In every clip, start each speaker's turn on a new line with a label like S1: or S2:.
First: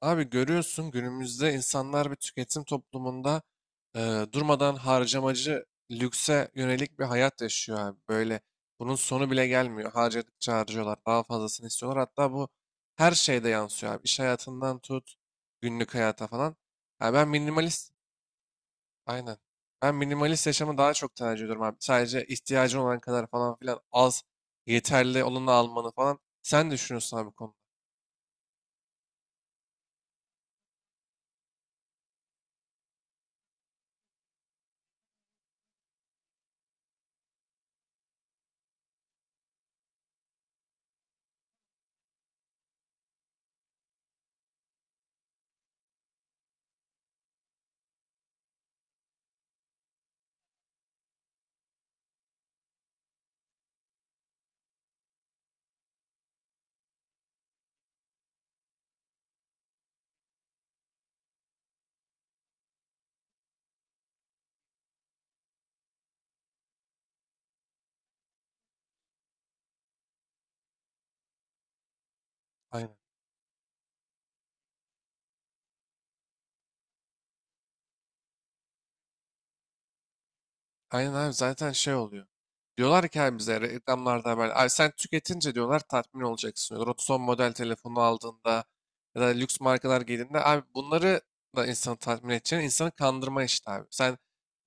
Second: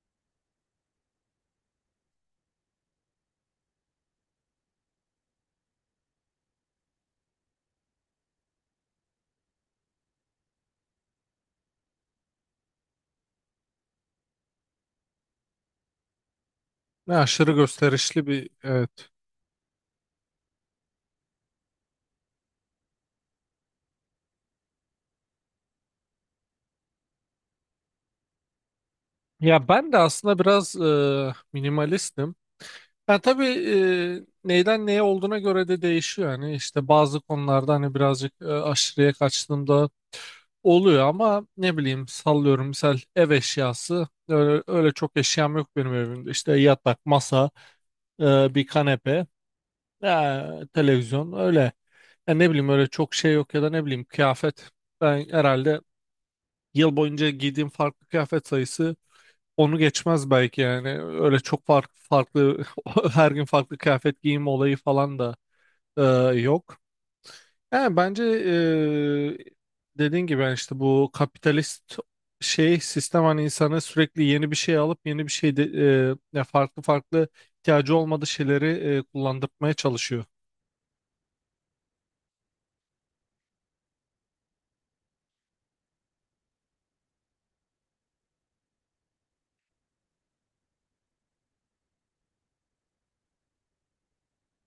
S1: Abi görüyorsun günümüzde insanlar bir tüketim toplumunda durmadan harcamacı lükse yönelik bir hayat yaşıyor abi. Böyle bunun sonu bile gelmiyor. Harcadıkça harcıyorlar. Daha fazlasını istiyorlar. Hatta bu her şeyde yansıyor abi. İş hayatından tut günlük hayata falan. Ha,
S2: Ne
S1: ben
S2: aşırı
S1: minimalist
S2: gösterişli bir evet.
S1: aynen. Ben minimalist yaşamı daha çok tercih ediyorum abi. Sadece ihtiyacın olan kadar falan filan az yeterli olanı almanı falan. Sen ne düşünüyorsun abi bu konuda?
S2: Ya ben de aslında biraz minimalistim. Ya tabii neyden neye olduğuna göre de değişiyor. Yani işte bazı konularda hani birazcık aşırıya kaçtığımda oluyor ama ne bileyim sallıyorum misal ev eşyası öyle çok eşyam yok benim evimde. İşte yatak, masa, bir kanepe, e, televizyon öyle. Ya ne bileyim öyle çok şey yok ya da ne bileyim kıyafet. Ben herhalde yıl boyunca giydiğim farklı kıyafet sayısı onu geçmez belki yani. Öyle çok farklı farklı her gün farklı kıyafet giyim olayı falan da e, yok. Yani bence dediğin gibi yani işte bu kapitalist şey
S1: Aynen.
S2: sistem hani insanı sürekli yeni bir şey alıp yeni bir şey de, ya farklı farklı ihtiyacı olmadığı şeyleri kullandırmaya çalışıyor.
S1: Aynen abi zaten şey oluyor. Diyorlar ki abi bize reklamlarda haber. Abi sen tüketince diyorlar tatmin olacaksın diyorlar. O son model telefonu aldığında ya da lüks markalar giydiğinde abi bunları da insanı tatmin edeceğini insanı kandırma işte abi. Sen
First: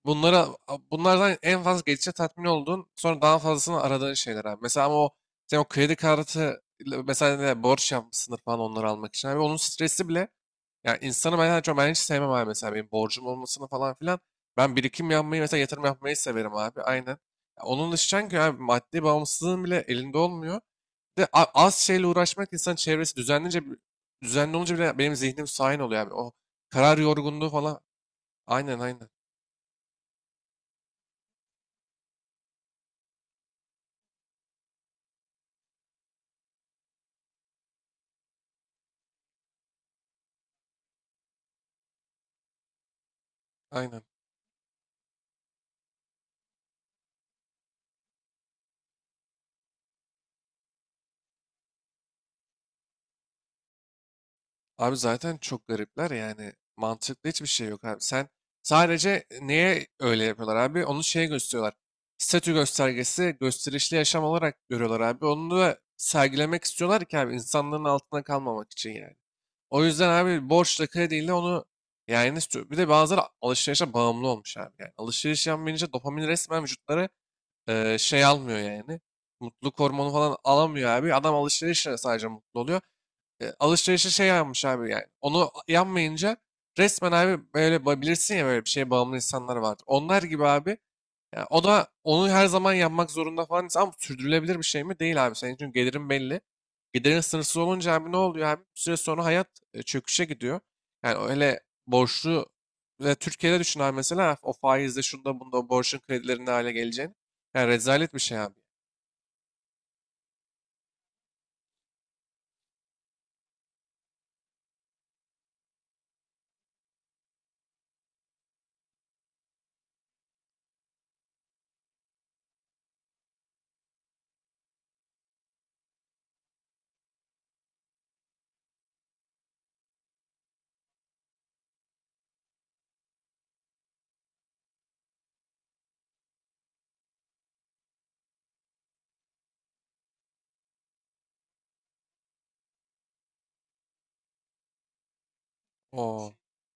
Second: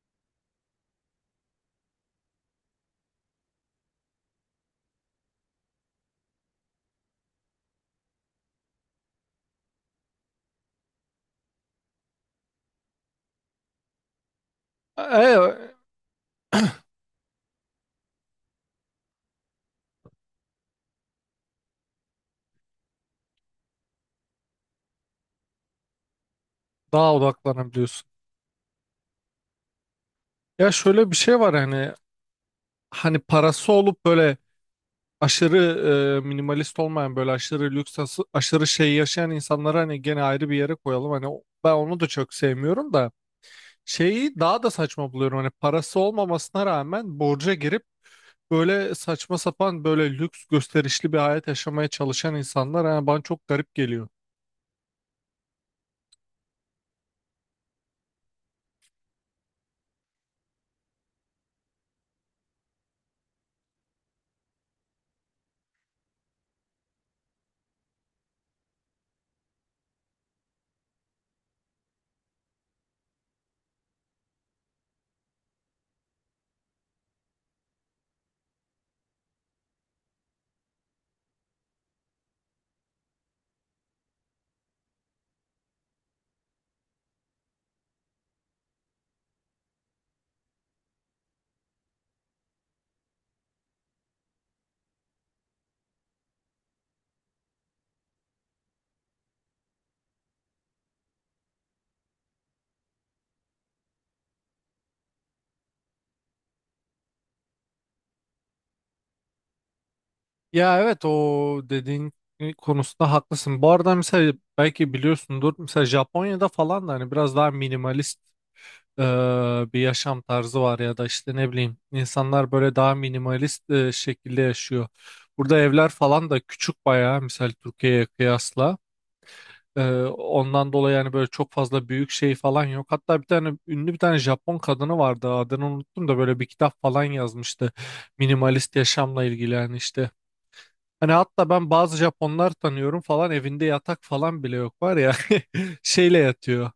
S1: bunlara bunlardan en fazla geçici tatmin olduğun sonra daha fazlasını aradığın şeyler abi. Mesela ama o sen o kredi kartı ile mesela ne, borç yapmışsındır falan onları almak için abi. Onun stresi bile yani insanı ben hiç sevmem abi mesela benim borcum olmasını falan filan. Ben
S2: E,
S1: birikim
S2: e,
S1: yapmayı mesela yatırım yapmayı severim abi. Aynen. Ya onun dışı ki abi maddi bağımsızlığın bile elinde olmuyor. Bir de az şeyle uğraşmak insan çevresi düzenlince düzenli olunca bile benim zihnim sakin oluyor abi. O karar
S2: Daha
S1: yorgunluğu falan.
S2: odaklanabiliyorsun.
S1: Aynen aynen.
S2: Ya şöyle bir şey var hani parası olup böyle aşırı minimalist olmayan böyle aşırı lüks aşırı şey yaşayan insanları hani gene ayrı bir yere koyalım. Hani ben onu da çok sevmiyorum da
S1: Aynen.
S2: şeyi daha da saçma buluyorum. Hani parası olmamasına rağmen borca girip böyle saçma sapan böyle lüks gösterişli bir hayat yaşamaya çalışan insanlar yani bana çok garip geliyor.
S1: Abi zaten çok garipler yani. Mantıklı hiçbir şey yok abi. Sen sadece neye öyle yapıyorlar abi? Onu şeye gösteriyorlar. Statü göstergesi gösterişli yaşam olarak görüyorlar abi. Onu da sergilemek istiyorlar ki abi insanların altına kalmamak için yani. O yüzden abi borçla krediyle onu yani bir de bazıları alışverişe bağımlı olmuş abi. Yani alışveriş yapmayınca dopamin resmen vücutları şey almıyor yani. Mutluluk hormonu falan alamıyor abi. Adam alışverişle sadece mutlu oluyor. Alışverişe şey yapmış abi yani. Onu yanmayınca resmen abi böyle bilirsin ya böyle bir şeye bağımlı insanlar vardır. Onlar gibi abi ya o da onu her zaman yapmak zorunda falan insan ama sürdürülebilir bir şey mi? Değil abi. Senin çünkü gelirin belli. Gelirin sınırsız olunca abi ne oluyor abi? Bir süre sonra hayat çöküşe gidiyor. Yani öyle borçlu ve Türkiye'de düşün abi mesela o faizde şunda bunda o borcun kredilerinde hale geleceğini. Yani rezalet bir şey abi.
S2: Ya evet o dediğin konusunda haklısın. Bu arada mesela belki biliyorsundur mesela Japonya'da falan da hani biraz daha minimalist bir yaşam tarzı var ya da işte ne bileyim insanlar böyle daha minimalist şekilde yaşıyor. Burada evler falan da küçük bayağı misal Türkiye'ye kıyasla. Ondan dolayı yani böyle çok fazla büyük şey falan yok. Hatta bir tane ünlü bir tane Japon kadını vardı adını unuttum da böyle bir kitap falan yazmıştı. Minimalist yaşamla ilgili yani işte. Hani hatta ben bazı Japonlar tanıyorum falan evinde yatak falan bile yok var ya şeyle
S1: O
S2: yatıyor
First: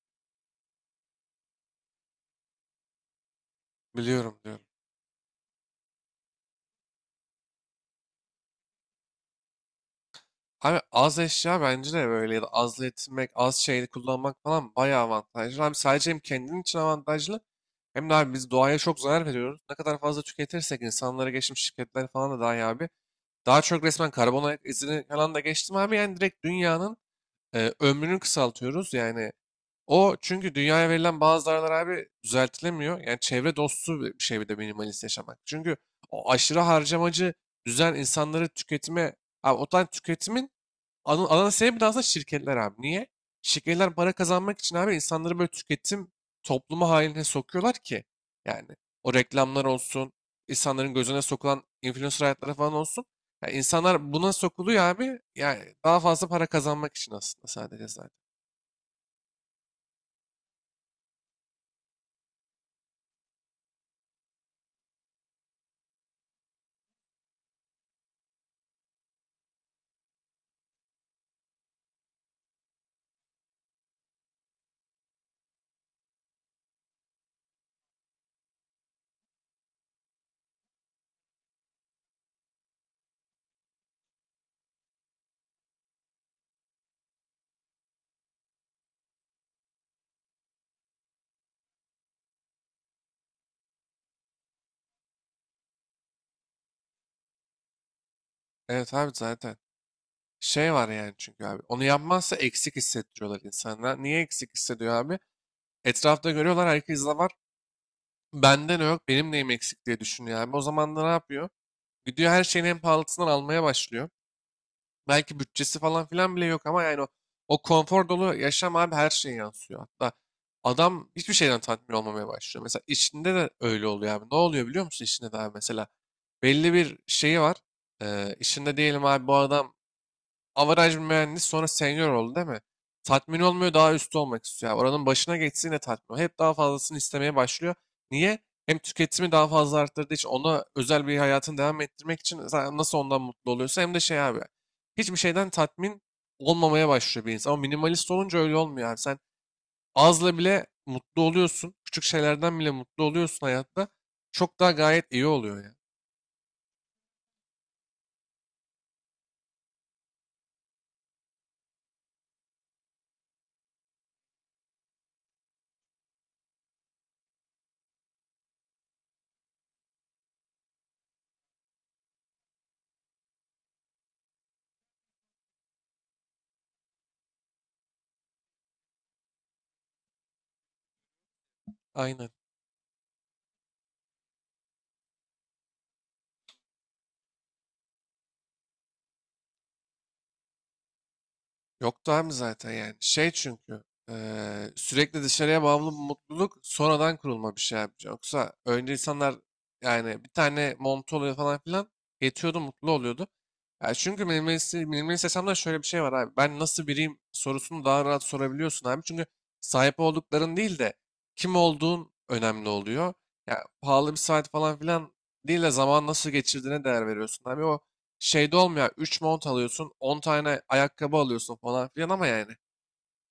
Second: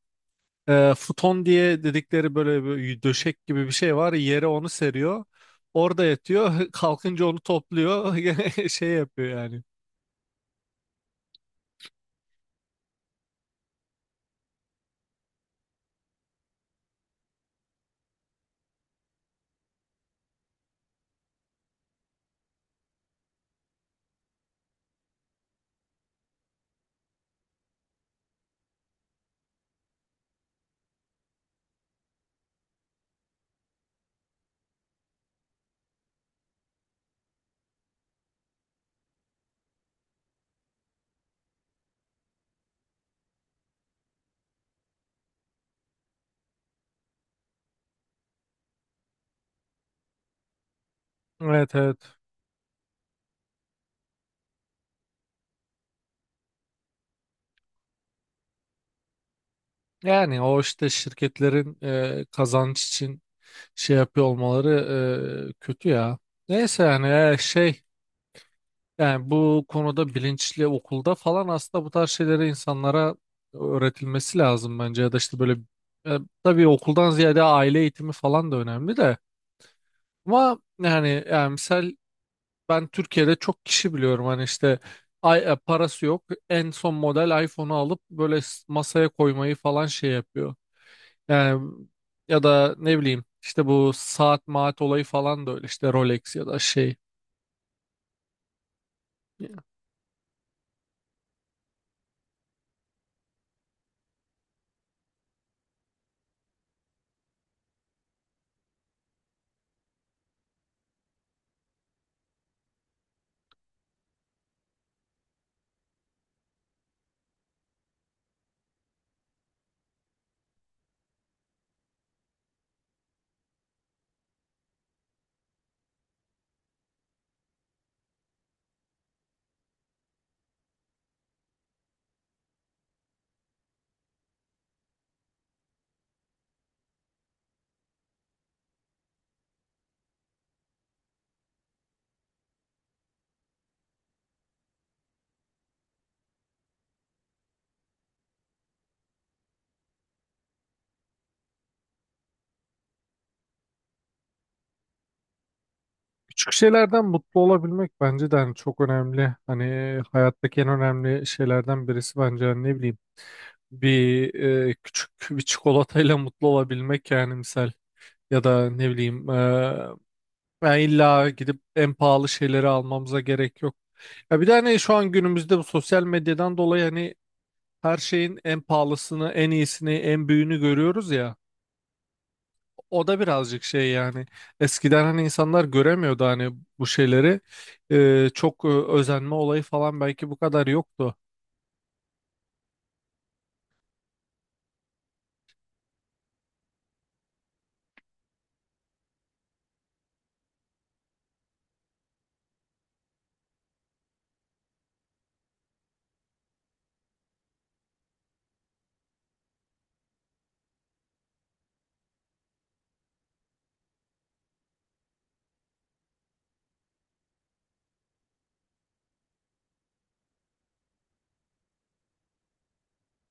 S2: futon diye dedikleri böyle bir döşek gibi bir şey var.
S1: biliyorum
S2: Yere
S1: diyorum.
S2: onu seriyor. Orada yatıyor. Kalkınca onu topluyor. Gene şey yapıyor yani.
S1: Abi az eşya bence de böyle ya da az yetinmek, az şeyi kullanmak falan bayağı avantajlı. Abi sadece hem kendin için avantajlı hem de abi biz doğaya çok zarar veriyoruz. Ne kadar fazla tüketirsek insanlara geçmiş şirketler falan da dahi abi. Daha çok resmen karbon ayak izini falan da geçtim abi. Yani direkt dünyanın ömrünü kısaltıyoruz. Yani o çünkü dünyaya verilen bazı zararlar abi düzeltilemiyor. Yani çevre dostu bir şey bir de minimalist yaşamak. Çünkü o aşırı harcamacı düzen insanları tüketime, abi o tane tüketimin ana sebep de aslında şirketler abi. Niye? Şirketler para kazanmak için abi insanları böyle tüketim toplumu haline sokuyorlar ki. Yani o reklamlar olsun, insanların gözüne sokulan
S2: Evet, evet.
S1: influencer hayatları falan olsun. Yani insanlar buna sokuluyor abi. Yani daha fazla para kazanmak için aslında sadece zaten.
S2: Yani o işte şirketlerin kazanç için şey yapıyor olmaları kötü ya. Neyse yani şey yani bu konuda bilinçli okulda falan aslında bu tarz şeyleri insanlara öğretilmesi lazım bence ya da işte böyle e, tabii okuldan ziyade aile eğitimi falan da önemli de. Ama yani misal ben Türkiye'de çok kişi biliyorum hani işte ay, parası yok en son model iPhone'u alıp böyle masaya koymayı falan şey yapıyor. Yani ya da ne bileyim işte bu saat maat olayı falan da öyle işte Rolex ya da şey.
S1: Evet abi zaten. Şey var yani çünkü abi. Onu yapmazsa eksik hissettiriyorlar insanlar. Niye eksik hissediyor abi? Etrafta görüyorlar herkes de var. Benden yok, benim neyim eksik diye düşünüyor abi. O zaman da ne yapıyor? Gidiyor her şeyin en pahalısından almaya başlıyor. Belki bütçesi falan filan bile yok ama yani o konfor dolu yaşam abi her şeye yansıyor. Hatta adam hiçbir şeyden tatmin olmamaya başlıyor. Mesela işinde de öyle oluyor abi. Ne oluyor biliyor musun işinde de abi mesela? Belli bir şeyi var. İşinde diyelim abi bu adam average bir mühendis sonra senior oldu değil mi? Tatmin olmuyor daha üstü olmak istiyor. Yani oranın başına geçsin de tatmin olmuyor. Hep daha fazlasını istemeye başlıyor. Niye? Hem tüketimi daha fazla arttırdığı için ona özel bir hayatını devam ettirmek için sen nasıl ondan mutlu oluyorsa hem de şey abi. Hiçbir şeyden tatmin olmamaya başlıyor bir insan. Ama minimalist olunca öyle olmuyor abi. Sen azla bile mutlu oluyorsun. Küçük şeylerden bile mutlu oluyorsun hayatta. Çok daha gayet iyi oluyor ya.
S2: Küçük şeylerden mutlu olabilmek bence de hani çok önemli. Hani hayattaki en önemli şeylerden birisi bence hani ne bileyim bir küçük bir çikolatayla mutlu olabilmek yani misal ya da ne bileyim yani illa gidip en pahalı şeyleri almamıza gerek yok. Ya bir de hani şu an günümüzde bu sosyal medyadan dolayı hani her şeyin en pahalısını, en iyisini, en büyüğünü görüyoruz ya.
S1: Aynen.
S2: O da birazcık şey yani eskiden hani insanlar göremiyordu hani bu şeyleri. Çok özenme olayı falan belki bu kadar yoktu.
S1: Yoktu abi zaten yani. Şey çünkü sürekli dışarıya bağımlı bir mutluluk sonradan kurulma bir şey abi. Yoksa önce insanlar yani bir tane montu oluyor falan filan yetiyordu mutlu oluyordu. Ya çünkü minimalist yaşamda şöyle bir şey var abi. Ben nasıl biriyim sorusunu daha rahat sorabiliyorsun abi. Çünkü sahip oldukların değil de kim olduğun önemli oluyor. Ya pahalı bir saat falan filan değil de zaman nasıl geçirdiğine değer veriyorsun abi. O şeyde olmuyor. 3 mont alıyorsun, 10 tane ayakkabı alıyorsun falan filan ama yani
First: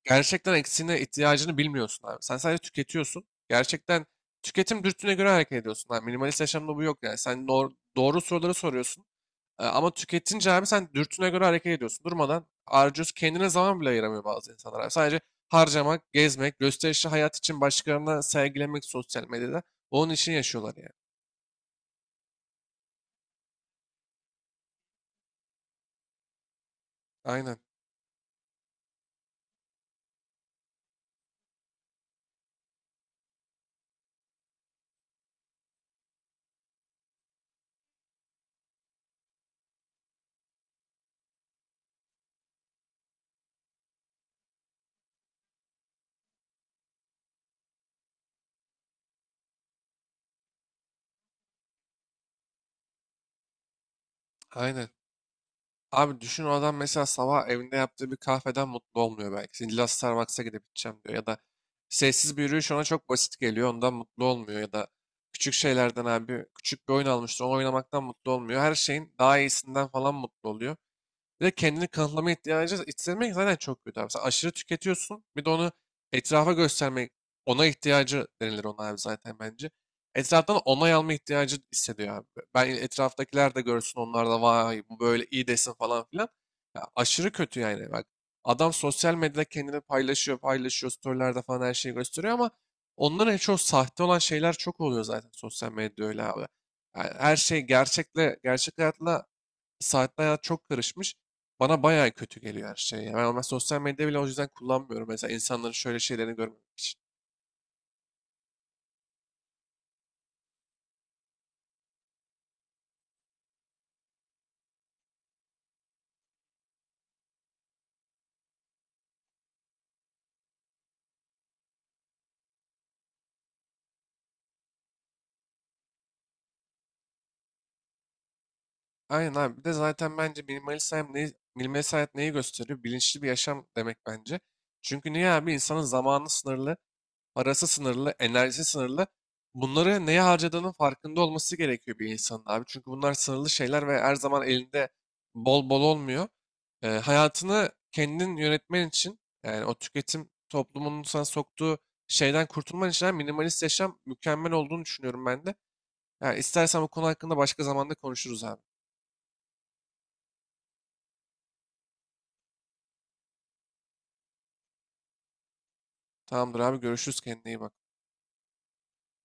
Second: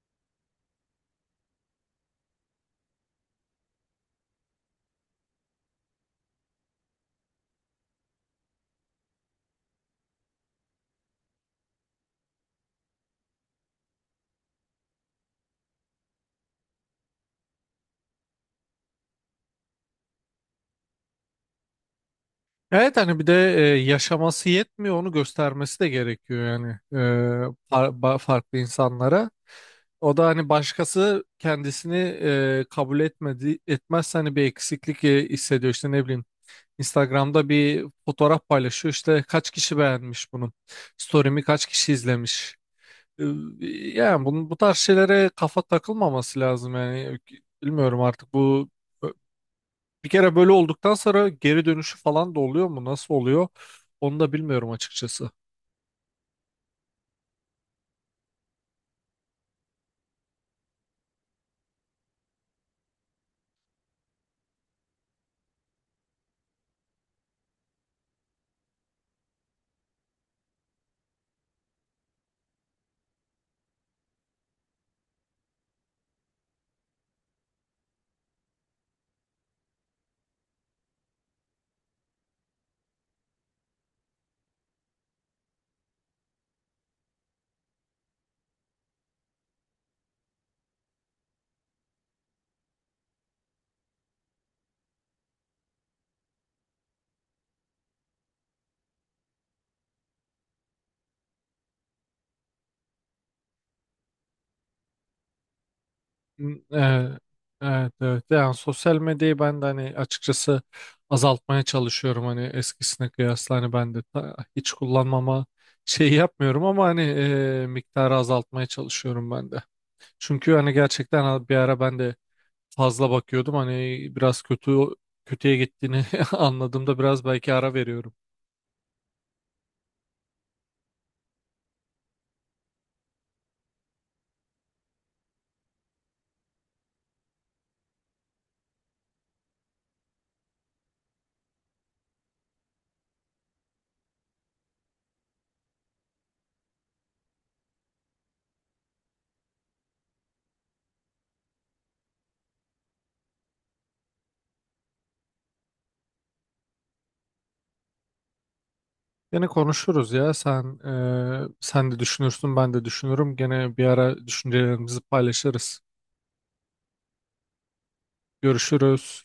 S1: gerçekten eksiğine ihtiyacını bilmiyorsun abi. Sen sadece tüketiyorsun. Gerçekten tüketim dürtüne göre hareket ediyorsun abi. Minimalist yaşamda bu yok yani. Sen doğru soruları soruyorsun. Ama tüketince abi sen dürtüne göre hareket ediyorsun. Durmadan harcıyorsun. Kendine zaman bile ayıramıyor bazı insanlar abi. Sadece harcamak, gezmek, gösterişli hayat için başkalarına sergilemek sosyal medyada. Onun için yaşıyorlar yani.
S2: Evet hani bir de yaşaması yetmiyor onu göstermesi de gerekiyor yani
S1: Aynen.
S2: farklı insanlara. O da hani başkası kendisini kabul etmezse hani bir eksiklik hissediyor işte ne bileyim. Instagram'da bir fotoğraf paylaşıyor işte kaç kişi beğenmiş bunu. Story'mi kaç kişi izlemiş. Ee, Yani bu tarz şeylere kafa takılmaması lazım yani bilmiyorum artık bu bir kere böyle olduktan sonra geri dönüşü falan da oluyor mu nasıl oluyor onu da bilmiyorum
S1: Aynen.
S2: açıkçası.
S1: Abi düşün o adam mesela sabah evinde yaptığı bir kahveden mutlu olmuyor belki. İlla Starbucks'a gidip içeceğim diyor. Ya da sessiz bir yürüyüş ona çok basit geliyor. Ondan mutlu olmuyor. Ya da küçük şeylerden abi küçük bir oyun almıştır. Onu oynamaktan mutlu olmuyor. Her şeyin daha iyisinden falan mutlu oluyor. Bir de kendini kanıtlama ihtiyacı hissetmek zaten çok kötü abi. Sen aşırı tüketiyorsun. Bir de onu etrafa göstermek, ona ihtiyacı denilir ona abi zaten bence. Etraftan onay alma ihtiyacı hissediyor abi. Ben etraftakiler de görsün onlar da vay bu böyle iyi desin falan filan. Ya aşırı kötü yani bak. Adam sosyal medyada kendini paylaşıyor, storylerde falan her şeyi gösteriyor ama onların en çok sahte olan şeyler çok oluyor zaten sosyal medyada öyle abi. Yani her şey gerçek hayatla saatli hayat çok karışmış. Bana bayağı kötü geliyor her şey. Ya. Ben ama sosyal medya bile o yüzden kullanmıyorum. Mesela insanların şöyle şeylerini
S2: Hmm.
S1: görmek için.
S2: Evet, evet yani sosyal medyayı ben de hani açıkçası azaltmaya çalışıyorum hani eskisine kıyasla hani ben de hiç kullanmama şey yapmıyorum ama hani miktarı azaltmaya çalışıyorum ben de. Çünkü hani gerçekten bir ara ben de fazla bakıyordum. Hani biraz kötüye gittiğini anladığımda biraz belki ara veriyorum.
S1: Aynen abi. Bir de zaten bence minimalist minimalist hayat neyi gösteriyor? Bilinçli bir yaşam demek bence. Çünkü niye abi? İnsanın zamanı sınırlı. Parası sınırlı, enerjisi sınırlı. Bunları neye harcadığının farkında olması gerekiyor bir insanın abi. Çünkü bunlar sınırlı şeyler ve her zaman elinde bol bol olmuyor. Hayatını kendin yönetmen için yani o tüketim toplumunun sana soktuğu şeyden kurtulman için abi minimalist yaşam mükemmel olduğunu düşünüyorum ben de. Yani istersen bu konu hakkında başka zamanda konuşuruz abi.
S2: Gene konuşuruz ya. Sen de düşünürsün, ben de düşünürüm. Gene bir ara düşüncelerimizi paylaşırız.
S1: Tamamdır abi görüşürüz kendine iyi bak.
S2: Görüşürüz.